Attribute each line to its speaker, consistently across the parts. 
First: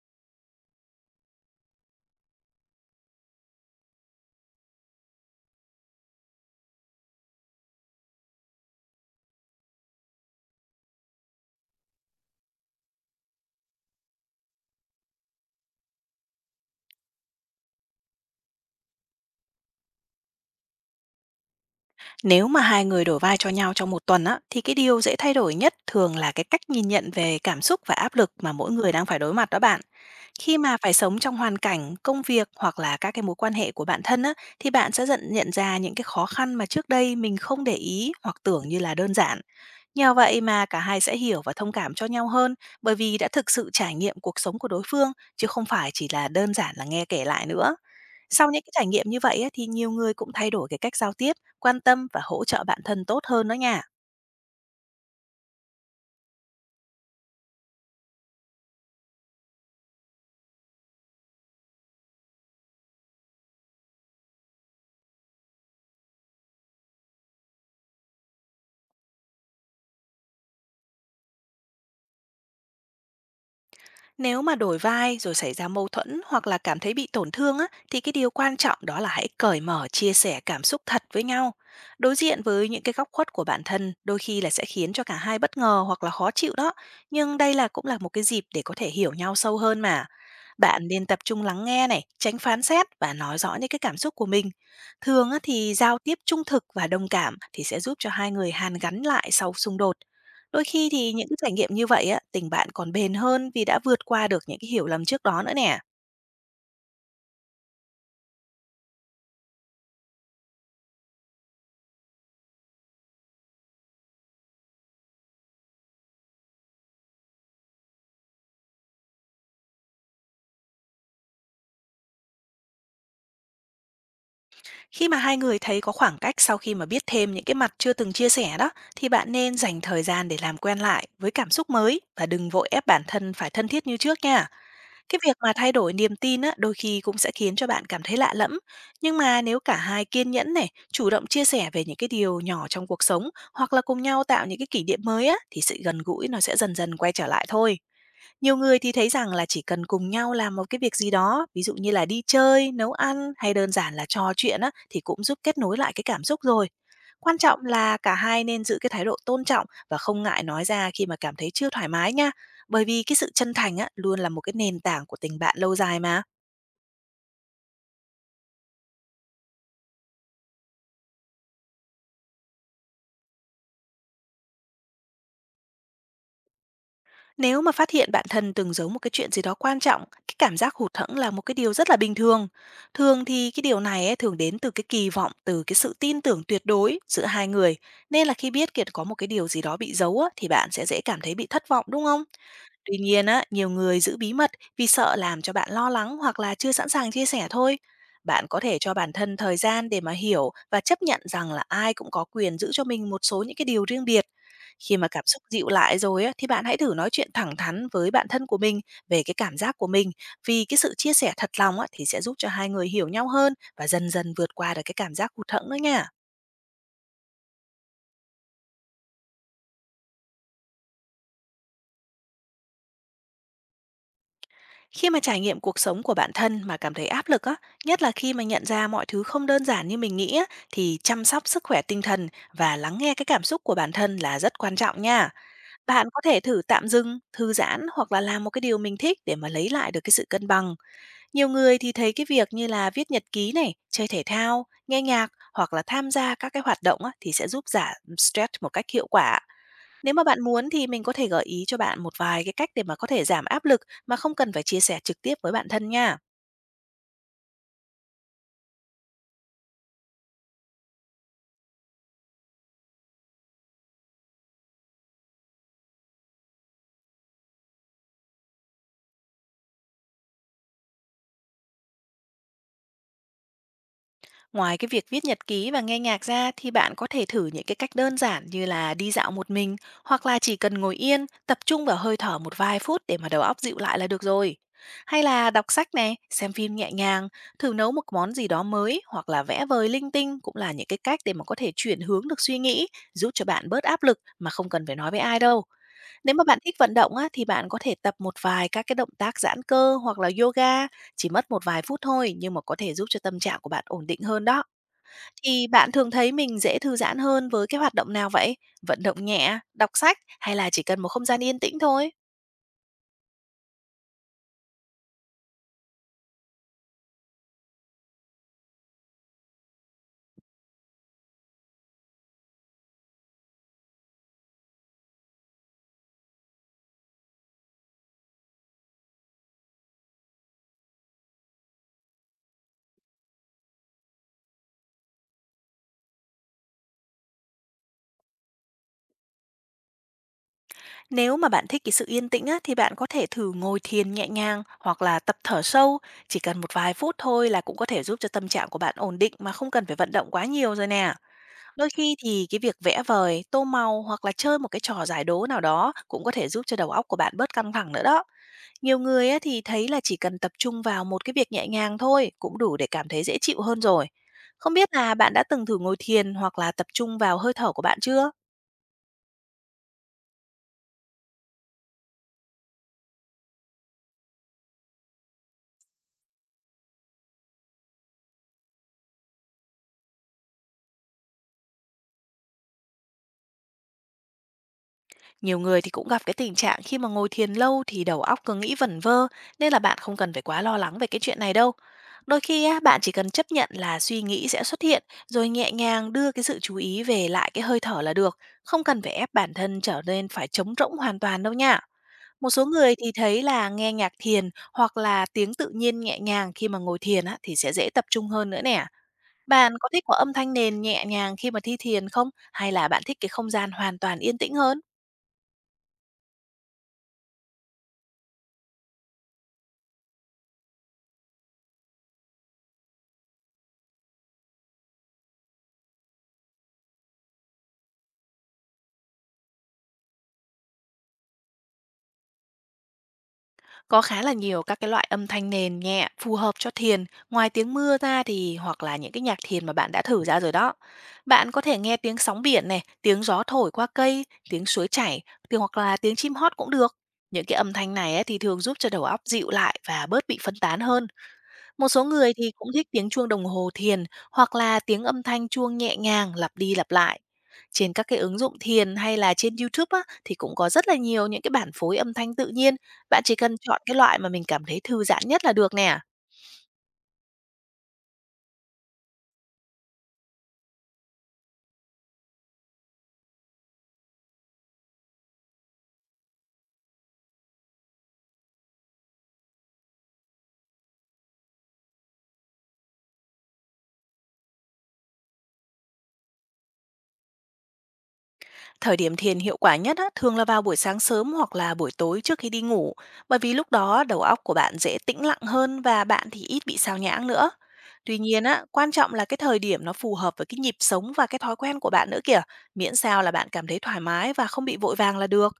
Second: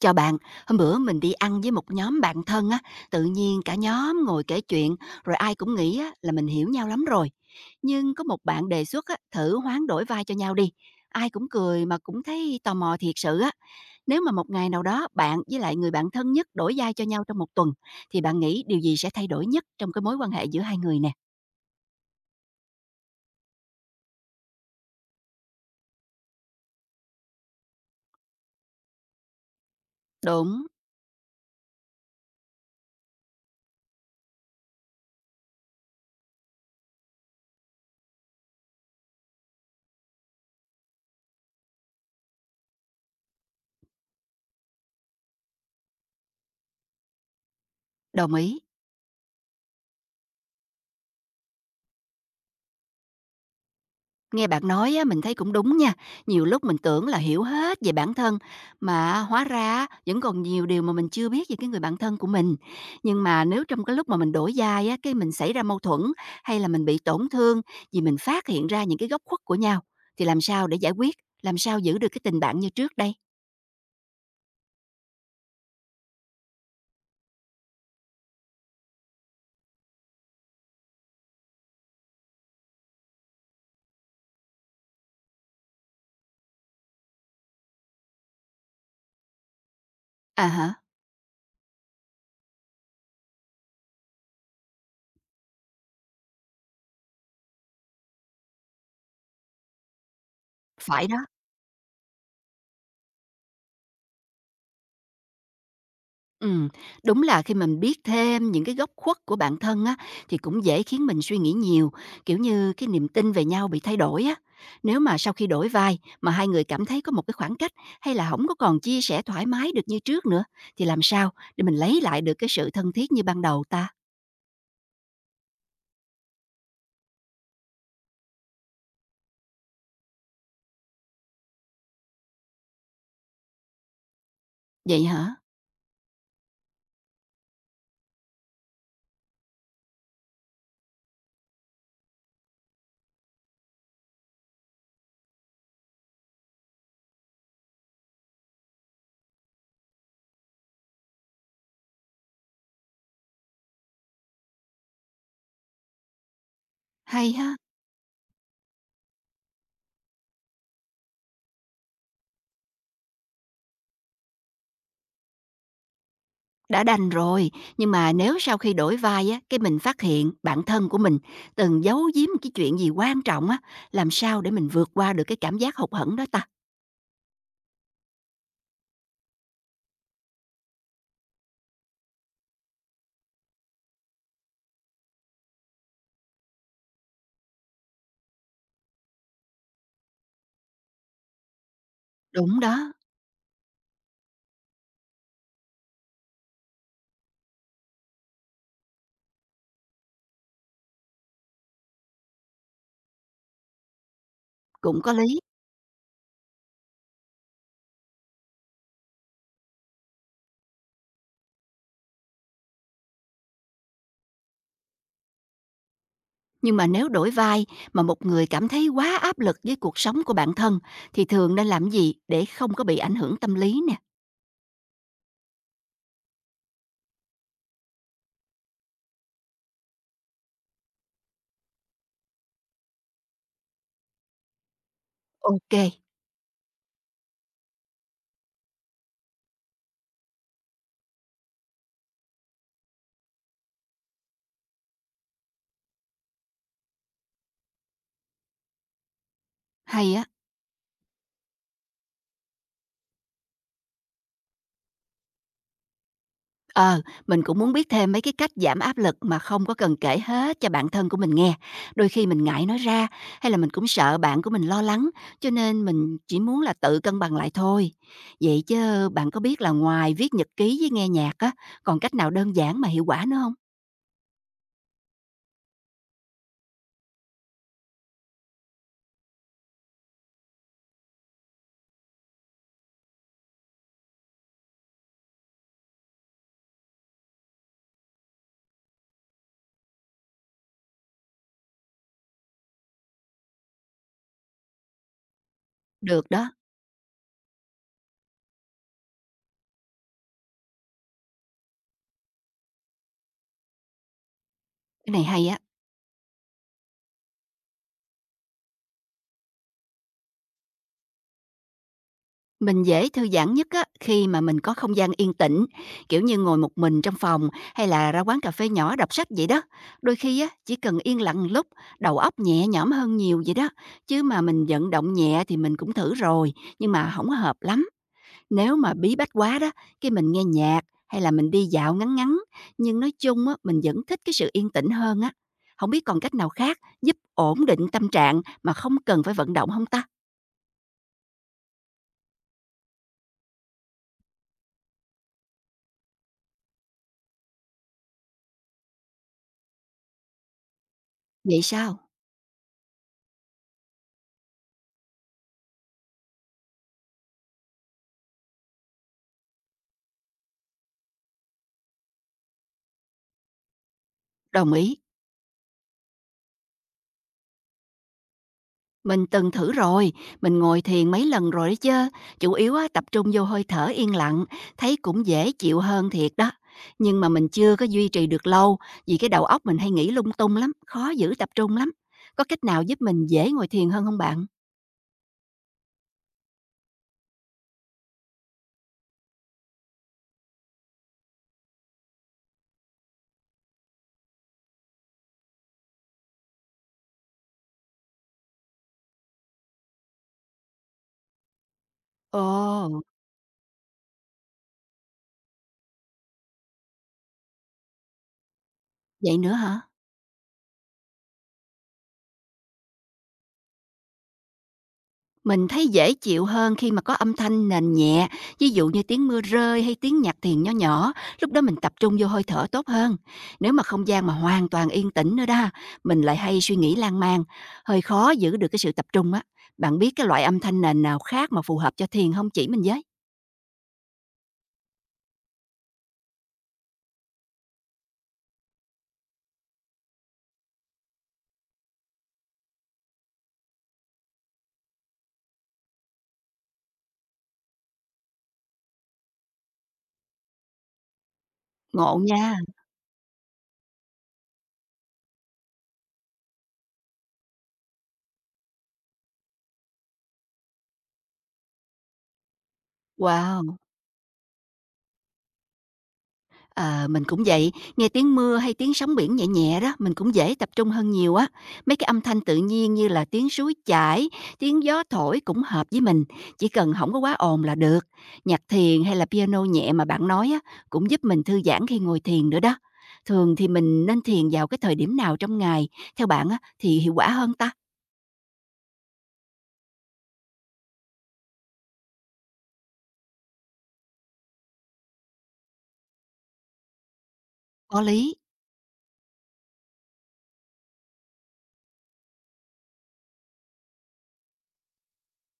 Speaker 1: Chào bạn, hôm bữa mình đi ăn với một nhóm bạn thân á, tự nhiên cả nhóm ngồi kể chuyện, rồi ai cũng nghĩ á, là mình hiểu nhau lắm rồi. Nhưng có một bạn đề xuất á, thử hoán đổi vai cho nhau đi. Ai cũng cười mà cũng thấy tò mò thiệt sự á. Nếu mà một ngày nào đó bạn với lại người bạn thân nhất đổi vai cho nhau trong một tuần, thì bạn nghĩ điều gì sẽ thay đổi nhất trong cái mối quan hệ giữa hai người nè?
Speaker 2: Nếu mà hai người đổi vai cho nhau trong một tuần á, thì cái điều dễ thay đổi nhất thường là cái cách nhìn nhận về cảm xúc và áp lực mà mỗi người đang phải đối mặt đó bạn. Khi
Speaker 1: Đúng,
Speaker 2: mà phải sống trong hoàn cảnh, công việc hoặc là các cái mối quan hệ của bản thân á, thì bạn sẽ dần nhận ra những cái khó khăn mà trước đây mình không để ý hoặc tưởng như là đơn giản. Nhờ vậy mà cả hai sẽ hiểu và thông cảm cho nhau hơn, bởi vì đã thực sự trải nghiệm cuộc sống của đối phương chứ không phải chỉ là đơn giản là nghe kể lại nữa.
Speaker 1: đồng
Speaker 2: Sau
Speaker 1: ý.
Speaker 2: những cái trải nghiệm như vậy á, thì nhiều người cũng thay đổi cái cách giao tiếp, quan tâm và hỗ trợ bản thân tốt hơn đó nha.
Speaker 1: Nghe bạn nói á, mình thấy cũng đúng nha. Nhiều lúc mình tưởng là hiểu hết về bản thân mà hóa ra á, vẫn còn nhiều điều mà mình chưa biết về cái người bạn thân của mình. Nhưng mà nếu trong cái lúc mà mình đổi vai á, cái mình xảy ra mâu thuẫn hay là mình bị tổn thương vì mình phát hiện ra những cái góc khuất của nhau thì làm sao để giải quyết, làm sao giữ được cái tình bạn như trước đây?
Speaker 2: Nếu mà đổi vai rồi xảy ra mâu thuẫn hoặc là cảm thấy bị tổn thương á, thì cái điều quan trọng đó là hãy cởi mở chia sẻ cảm xúc thật với nhau. Đối diện với những cái góc khuất của bản thân đôi khi là sẽ khiến cho cả hai bất ngờ hoặc là khó chịu đó. Nhưng đây là cũng là một cái dịp để có thể hiểu nhau sâu hơn mà.
Speaker 1: À hả,
Speaker 2: Bạn nên tập trung lắng nghe này, tránh phán xét và nói rõ những cái cảm xúc của mình. Thường á, thì giao tiếp trung thực và đồng cảm thì sẽ giúp cho hai người hàn gắn lại sau xung đột. Đôi khi
Speaker 1: phải
Speaker 2: thì
Speaker 1: đó.
Speaker 2: những cái trải nghiệm như vậy á, tình bạn còn bền hơn vì đã vượt qua được những cái hiểu lầm trước đó nữa nè.
Speaker 1: Ừm, đúng là khi mình biết thêm những cái góc khuất của bản thân á, thì cũng dễ khiến mình suy nghĩ nhiều, kiểu như, cái niềm tin về nhau bị thay đổi á. Nếu mà sau khi đổi vai mà hai người cảm thấy có một cái khoảng cách hay là không có còn chia sẻ thoải mái được như trước nữa, thì làm sao để mình lấy lại được cái sự thân thiết như ban đầu ta?
Speaker 2: Khi mà hai người thấy có khoảng cách sau khi mà biết thêm những cái mặt chưa từng chia sẻ đó, thì bạn nên dành thời gian để làm quen lại với cảm xúc mới và đừng vội ép bản thân phải thân thiết như trước nha.
Speaker 1: Vậy
Speaker 2: Cái
Speaker 1: hả?
Speaker 2: việc mà thay đổi niềm tin á, đôi khi cũng sẽ khiến cho bạn cảm thấy lạ lẫm. Nhưng mà nếu cả hai kiên nhẫn này, chủ động chia sẻ về những cái điều nhỏ trong cuộc sống hoặc là cùng nhau tạo những cái kỷ niệm mới á, thì sự gần gũi nó sẽ dần dần quay trở lại thôi. Nhiều người thì thấy rằng là chỉ cần cùng nhau làm một cái việc gì đó, ví dụ như là đi chơi, nấu ăn hay đơn giản là trò chuyện á, thì cũng giúp kết nối lại cái cảm xúc rồi.
Speaker 1: Hay
Speaker 2: Quan
Speaker 1: ha!
Speaker 2: trọng là cả hai nên giữ cái thái độ tôn trọng và không ngại nói ra khi mà cảm thấy chưa thoải mái nha. Bởi vì cái sự chân thành á, luôn là một cái nền tảng của tình bạn lâu dài mà.
Speaker 1: Đã đành rồi, nhưng mà nếu sau khi đổi vai á, cái mình phát hiện bản thân của mình từng giấu giếm cái chuyện gì quan trọng á, làm sao để mình vượt qua được cái cảm giác hụt hẫng đó ta?
Speaker 2: Nếu mà phát hiện bạn thân từng giấu một cái chuyện gì đó quan trọng, cái cảm giác hụt hẫng là một cái điều rất là bình thường. Thường thì cái điều này ấy, thường đến từ cái kỳ vọng, từ cái sự tin tưởng tuyệt đối giữa hai người. Nên là khi biết kiệt có một cái điều gì đó bị giấu á, thì bạn sẽ dễ cảm thấy bị thất vọng đúng không?
Speaker 1: Đúng đó.
Speaker 2: Tuy nhiên á, nhiều người giữ bí mật vì sợ làm cho bạn lo lắng hoặc là chưa sẵn sàng chia sẻ thôi. Bạn có thể cho bản thân thời gian để mà hiểu và chấp nhận rằng là ai cũng có quyền giữ cho mình một số những cái điều riêng biệt. Khi
Speaker 1: Cũng
Speaker 2: mà
Speaker 1: có
Speaker 2: cảm
Speaker 1: lý,
Speaker 2: xúc dịu lại rồi á, thì bạn hãy thử nói chuyện thẳng thắn với bản thân của mình về cái cảm giác của mình, vì cái sự chia sẻ thật lòng á, thì sẽ giúp cho hai người hiểu nhau hơn và dần dần vượt qua được cái cảm giác hụt hẫng đó nha.
Speaker 1: nhưng mà nếu đổi vai mà một người cảm thấy quá áp lực với cuộc sống của bản thân thì thường nên làm gì để không có bị ảnh hưởng tâm lý nè?
Speaker 2: Khi mà trải nghiệm cuộc sống của bản thân mà cảm thấy áp lực á, nhất là khi mà nhận ra mọi thứ không đơn giản như mình nghĩ á, thì chăm sóc sức khỏe tinh thần và lắng nghe cái cảm xúc của bản thân là rất quan trọng nha.
Speaker 1: Ok,
Speaker 2: Bạn có thể thử tạm dừng, thư giãn hoặc là làm một cái điều mình thích để mà lấy lại được cái sự cân bằng. Nhiều người thì thấy cái việc như là viết nhật ký này, chơi thể thao, nghe nhạc hoặc là tham gia các cái hoạt động á, thì sẽ giúp giảm stress một cách hiệu quả. Nếu
Speaker 1: hay
Speaker 2: mà
Speaker 1: á.
Speaker 2: bạn muốn thì mình có thể gợi ý cho bạn một vài cái cách để mà có thể giảm áp lực mà không cần phải chia sẻ trực tiếp với bạn thân nha.
Speaker 1: Ờ, mình cũng muốn biết thêm mấy cái cách giảm áp lực mà không có cần kể hết cho bản thân của mình nghe. Đôi khi mình ngại nói ra hay là mình cũng sợ bạn của mình lo lắng, cho nên mình chỉ muốn là tự cân bằng lại thôi. Vậy chứ bạn có biết là ngoài viết nhật ký với nghe nhạc á, còn cách nào đơn giản mà hiệu quả nữa không?
Speaker 2: Ngoài cái việc viết nhật ký và nghe nhạc ra thì bạn có thể thử những cái cách đơn giản như là đi dạo một mình hoặc là chỉ cần ngồi yên, tập trung vào hơi thở một vài phút để mà đầu óc dịu lại là được rồi. Hay là đọc sách này, xem phim nhẹ nhàng, thử nấu một món gì đó mới hoặc là vẽ vời linh tinh cũng là những cái cách để mà có thể chuyển hướng được suy nghĩ, giúp cho bạn bớt áp lực mà không cần phải nói với ai đâu.
Speaker 1: Được
Speaker 2: Nếu mà
Speaker 1: đó,
Speaker 2: bạn thích vận động á, thì bạn có thể tập một vài các cái động tác giãn cơ hoặc là yoga, chỉ mất một vài phút thôi nhưng mà có thể giúp cho tâm trạng của bạn ổn định hơn đó.
Speaker 1: cái này hay á.
Speaker 2: Thì bạn thường thấy mình dễ thư giãn hơn với cái hoạt động nào vậy? Vận động nhẹ, đọc sách hay là chỉ cần một không gian yên tĩnh thôi?
Speaker 1: Mình dễ thư giãn nhất á, khi mà mình có không gian yên tĩnh, kiểu như ngồi một mình trong phòng hay là ra quán cà phê nhỏ đọc sách vậy đó. Đôi khi á, chỉ cần yên lặng một lúc, đầu óc nhẹ nhõm hơn nhiều vậy đó. Chứ mà mình vận động nhẹ thì mình cũng thử rồi, nhưng mà hổng hợp lắm. Nếu mà bí bách quá đó, cái mình nghe nhạc hay là mình đi dạo ngắn ngắn, nhưng nói chung á, mình vẫn thích cái sự yên tĩnh hơn á. Không biết còn cách nào khác giúp ổn định tâm trạng mà không cần phải vận động không ta?
Speaker 2: Nếu mà bạn thích cái sự yên tĩnh á, thì bạn có thể thử ngồi thiền nhẹ nhàng hoặc là tập thở sâu, chỉ cần một vài phút thôi là cũng có thể giúp cho tâm trạng của bạn ổn định mà không cần phải vận động quá nhiều rồi nè.
Speaker 1: Vậy
Speaker 2: Đôi
Speaker 1: sao?
Speaker 2: khi thì cái việc vẽ vời, tô màu hoặc là chơi một cái trò giải đố nào đó cũng có thể giúp cho đầu óc của bạn bớt căng thẳng nữa đó. Nhiều người á thì thấy là chỉ cần tập trung vào một cái việc nhẹ nhàng thôi cũng đủ để cảm thấy dễ chịu hơn rồi.
Speaker 1: Đồng
Speaker 2: Không biết
Speaker 1: ý.
Speaker 2: là bạn đã từng thử ngồi thiền hoặc là tập trung vào hơi thở của bạn chưa?
Speaker 1: Mình từng thử rồi, mình ngồi thiền mấy lần rồi đó chứ, chủ yếu á, tập trung vô hơi thở yên lặng, thấy cũng dễ chịu hơn thiệt đó. Nhưng mà mình chưa có duy trì được lâu, vì cái đầu óc mình hay nghĩ lung tung lắm, khó giữ tập trung lắm. Có cách nào giúp mình dễ ngồi thiền hơn không bạn?
Speaker 2: Nhiều người thì cũng gặp cái tình trạng khi mà ngồi thiền lâu thì đầu óc cứ nghĩ vẩn vơ, nên là bạn không cần phải quá lo lắng về cái chuyện này đâu. Đôi khi á, bạn chỉ cần chấp nhận là suy nghĩ sẽ xuất hiện, rồi nhẹ nhàng đưa cái sự chú ý về lại cái hơi thở là được, không cần phải ép bản thân trở nên phải trống rỗng hoàn toàn đâu nha. Một số người
Speaker 1: Ồ,
Speaker 2: thì thấy là nghe nhạc thiền hoặc là tiếng tự nhiên nhẹ nhàng khi mà ngồi thiền á, thì sẽ dễ tập trung hơn nữa nè.
Speaker 1: vậy nữa
Speaker 2: Bạn
Speaker 1: hả?
Speaker 2: có thích có âm thanh nền nhẹ nhàng khi mà thi thiền không? Hay là bạn thích cái không gian hoàn toàn yên tĩnh hơn?
Speaker 1: Mình thấy dễ chịu hơn khi mà có âm thanh nền nhẹ, ví dụ như tiếng mưa rơi hay tiếng nhạc thiền nho nhỏ, lúc đó mình tập trung vô hơi thở tốt hơn. Nếu mà không gian mà hoàn toàn yên tĩnh nữa đó, mình lại hay suy nghĩ lan man, hơi khó giữ được cái sự tập trung á. Bạn biết cái loại âm thanh nền nào khác mà phù hợp cho thiền không chỉ mình với?
Speaker 2: Có khá là nhiều các cái loại âm thanh nền nhẹ phù hợp cho thiền, ngoài tiếng mưa ra thì hoặc là những cái nhạc thiền mà bạn đã thử ra rồi đó. Bạn có thể nghe tiếng sóng biển này, tiếng gió thổi qua cây, tiếng suối chảy, tiếng hoặc là tiếng chim hót cũng được. Những cái âm thanh này ấy thì thường giúp cho đầu óc dịu lại và bớt bị phân tán hơn. Một số
Speaker 1: Ngộ
Speaker 2: người thì
Speaker 1: nha.
Speaker 2: cũng thích tiếng chuông đồng hồ thiền hoặc là tiếng âm thanh chuông nhẹ nhàng lặp đi lặp lại. Trên các cái ứng dụng thiền hay là trên YouTube á, thì cũng có rất là nhiều những cái bản phối âm thanh tự nhiên. Bạn chỉ cần
Speaker 1: Wow.
Speaker 2: chọn cái loại mà mình cảm thấy thư giãn nhất là được nè.
Speaker 1: Ờ, mình cũng vậy, nghe tiếng mưa hay tiếng sóng biển nhẹ nhẹ đó, mình cũng dễ tập trung hơn nhiều á. Mấy cái âm thanh tự nhiên như là tiếng suối chảy, tiếng gió thổi cũng hợp với mình, chỉ cần không có quá ồn là được. Nhạc thiền hay là piano nhẹ mà bạn nói á, cũng giúp mình thư giãn khi ngồi thiền nữa đó. Thường thì mình nên thiền vào cái thời điểm nào trong ngày, theo bạn á, thì hiệu quả hơn ta?
Speaker 2: Thời điểm thiền hiệu quả nhất á, thường là vào buổi sáng sớm hoặc là buổi tối trước khi đi ngủ, bởi vì lúc đó đầu óc của bạn dễ tĩnh lặng hơn và bạn thì ít bị sao nhãng nữa.
Speaker 1: Có
Speaker 2: Tuy
Speaker 1: lý,
Speaker 2: nhiên á, quan trọng là cái thời điểm nó phù hợp với cái nhịp sống và cái thói quen của bạn nữa kìa, miễn sao là bạn cảm thấy thoải mái và không bị vội vàng là được.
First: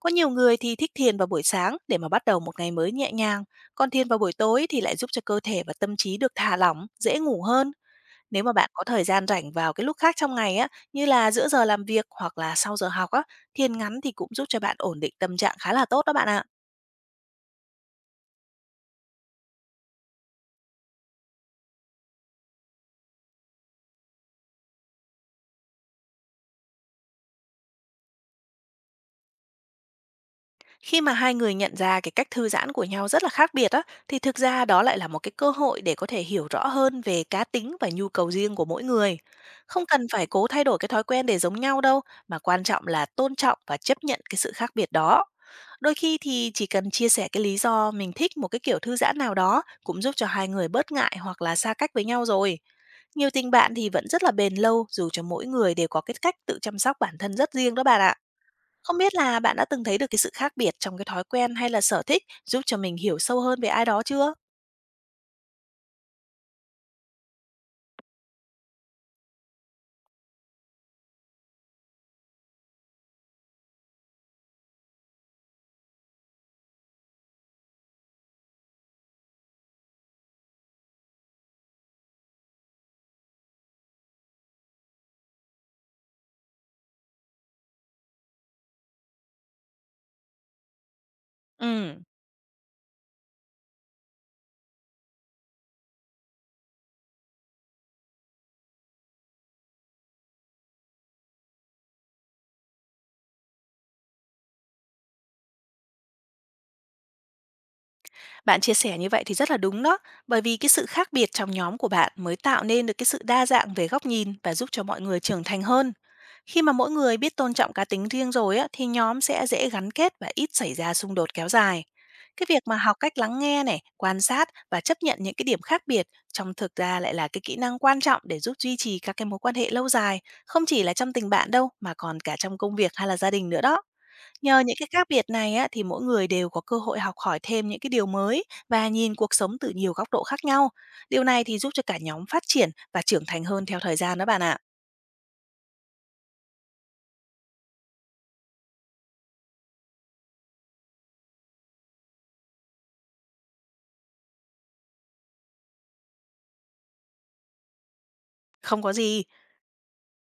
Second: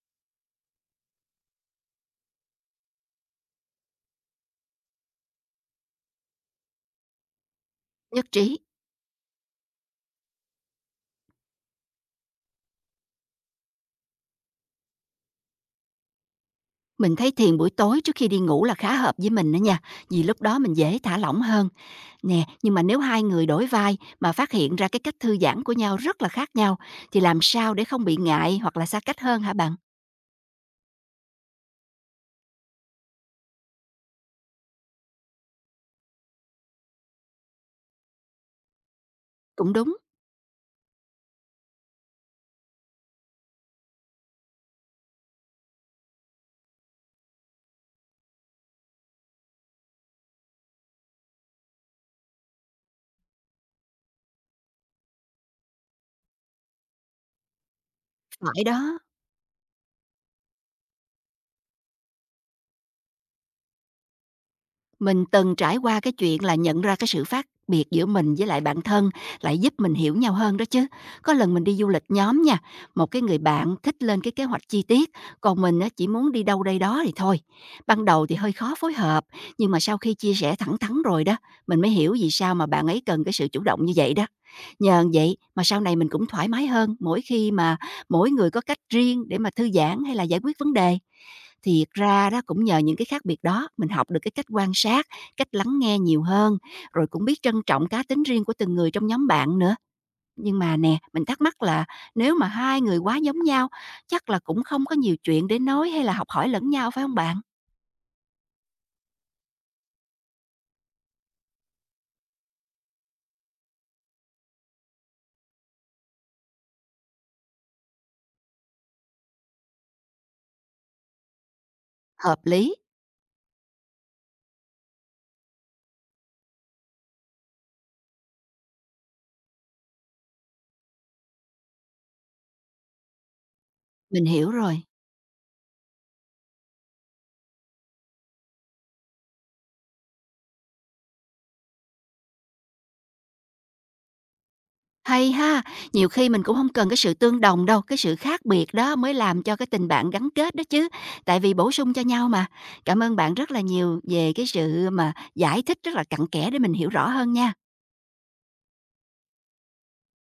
Speaker 2: Có nhiều người thì thích thiền vào buổi sáng để mà bắt đầu một ngày mới nhẹ nhàng, còn thiền vào buổi tối thì lại giúp cho cơ thể và tâm trí được thả lỏng, dễ ngủ hơn.
Speaker 1: nhất
Speaker 2: Nếu mà
Speaker 1: trí.
Speaker 2: bạn có thời gian rảnh vào cái lúc khác trong ngày á, như là giữa giờ làm việc hoặc là sau giờ học á, thiền ngắn thì cũng giúp cho bạn ổn định tâm trạng khá là tốt đó bạn ạ.
Speaker 1: Mình thấy thiền buổi tối trước khi đi ngủ là khá hợp với mình đó nha, vì lúc đó mình dễ thả lỏng hơn. Nè, nhưng mà nếu hai người đổi vai mà phát hiện ra cái cách thư giãn của nhau rất là khác nhau thì làm sao để không bị ngại hoặc là xa cách hơn hả bạn?
Speaker 2: Khi mà hai người nhận ra cái cách thư giãn của nhau rất là khác biệt á, thì thực ra đó lại là một cái cơ hội để có thể hiểu rõ hơn về cá tính và nhu cầu riêng của mỗi người.
Speaker 1: Cũng
Speaker 2: Không
Speaker 1: đúng,
Speaker 2: cần phải cố thay đổi cái thói quen để giống nhau đâu, mà quan trọng là tôn trọng và chấp nhận cái sự khác biệt đó. Đôi khi thì chỉ cần chia sẻ cái lý do mình thích một cái kiểu thư giãn nào đó cũng giúp cho hai người bớt ngại hoặc là xa cách với nhau rồi. Nhiều tình bạn thì vẫn rất là bền lâu dù cho mỗi người đều có cái cách tự chăm sóc bản thân rất riêng đó bạn ạ.
Speaker 1: phải
Speaker 2: Không
Speaker 1: đó.
Speaker 2: biết là bạn đã từng thấy được cái sự khác biệt trong cái thói quen hay là sở thích giúp cho mình hiểu sâu hơn về ai đó chưa?
Speaker 1: Mình từng trải qua cái chuyện là nhận ra cái sự khác biệt giữa mình với lại bạn thân lại giúp mình hiểu nhau hơn đó chứ. Có lần mình đi du lịch nhóm nha, một cái người bạn thích lên cái kế hoạch chi tiết, còn mình á, chỉ muốn đi đâu đây đó thì thôi. Ban đầu thì hơi khó phối hợp, nhưng mà sau khi chia sẻ thẳng thắn rồi đó, mình mới hiểu vì sao mà bạn ấy cần cái sự chủ động như vậy đó. Nhờ vậy mà sau này mình cũng thoải mái hơn mỗi khi mà mỗi người có cách riêng để mà thư giãn hay là giải quyết vấn đề. Thiệt
Speaker 2: Ừ.
Speaker 1: ra đó cũng nhờ những cái khác biệt đó, mình học được cái cách quan sát, cách lắng nghe nhiều hơn, rồi cũng biết trân trọng cá tính riêng của từng người trong nhóm bạn nữa. Nhưng mà nè, mình thắc mắc là nếu mà hai người quá giống nhau, chắc là cũng không có nhiều chuyện để nói hay là học hỏi lẫn nhau phải không bạn?
Speaker 2: Bạn chia sẻ như vậy thì rất là đúng đó, bởi vì cái sự khác biệt trong nhóm của bạn mới tạo nên được cái sự đa dạng về góc nhìn và giúp cho mọi người trưởng thành hơn. Khi mà mỗi người biết tôn trọng cá tính riêng rồi á, thì nhóm sẽ dễ gắn kết và ít xảy ra xung đột kéo dài.
Speaker 1: Hợp
Speaker 2: Cái việc
Speaker 1: lý,
Speaker 2: mà học cách lắng nghe này, quan sát và chấp nhận những cái điểm khác biệt trong thực ra lại là cái kỹ năng quan trọng để giúp duy trì các cái mối quan hệ lâu dài, không chỉ là trong tình bạn đâu mà còn cả trong công việc hay là gia đình nữa đó.
Speaker 1: mình hiểu
Speaker 2: Nhờ những
Speaker 1: rồi.
Speaker 2: cái khác biệt này á, thì mỗi người đều có cơ hội học hỏi thêm những cái điều mới và nhìn cuộc sống từ nhiều góc độ khác nhau. Điều này thì giúp cho cả nhóm phát triển và trưởng thành hơn theo thời gian đó bạn ạ.
Speaker 1: Hay ha! Nhiều khi mình cũng không cần cái sự tương đồng đâu, cái sự khác biệt đó mới làm cho cái tình bạn gắn kết đó chứ, tại vì bổ sung cho nhau mà. Cảm ơn bạn rất là nhiều về cái sự mà giải thích rất là cặn kẽ để mình hiểu rõ hơn nha.
Speaker 2: Không có gì,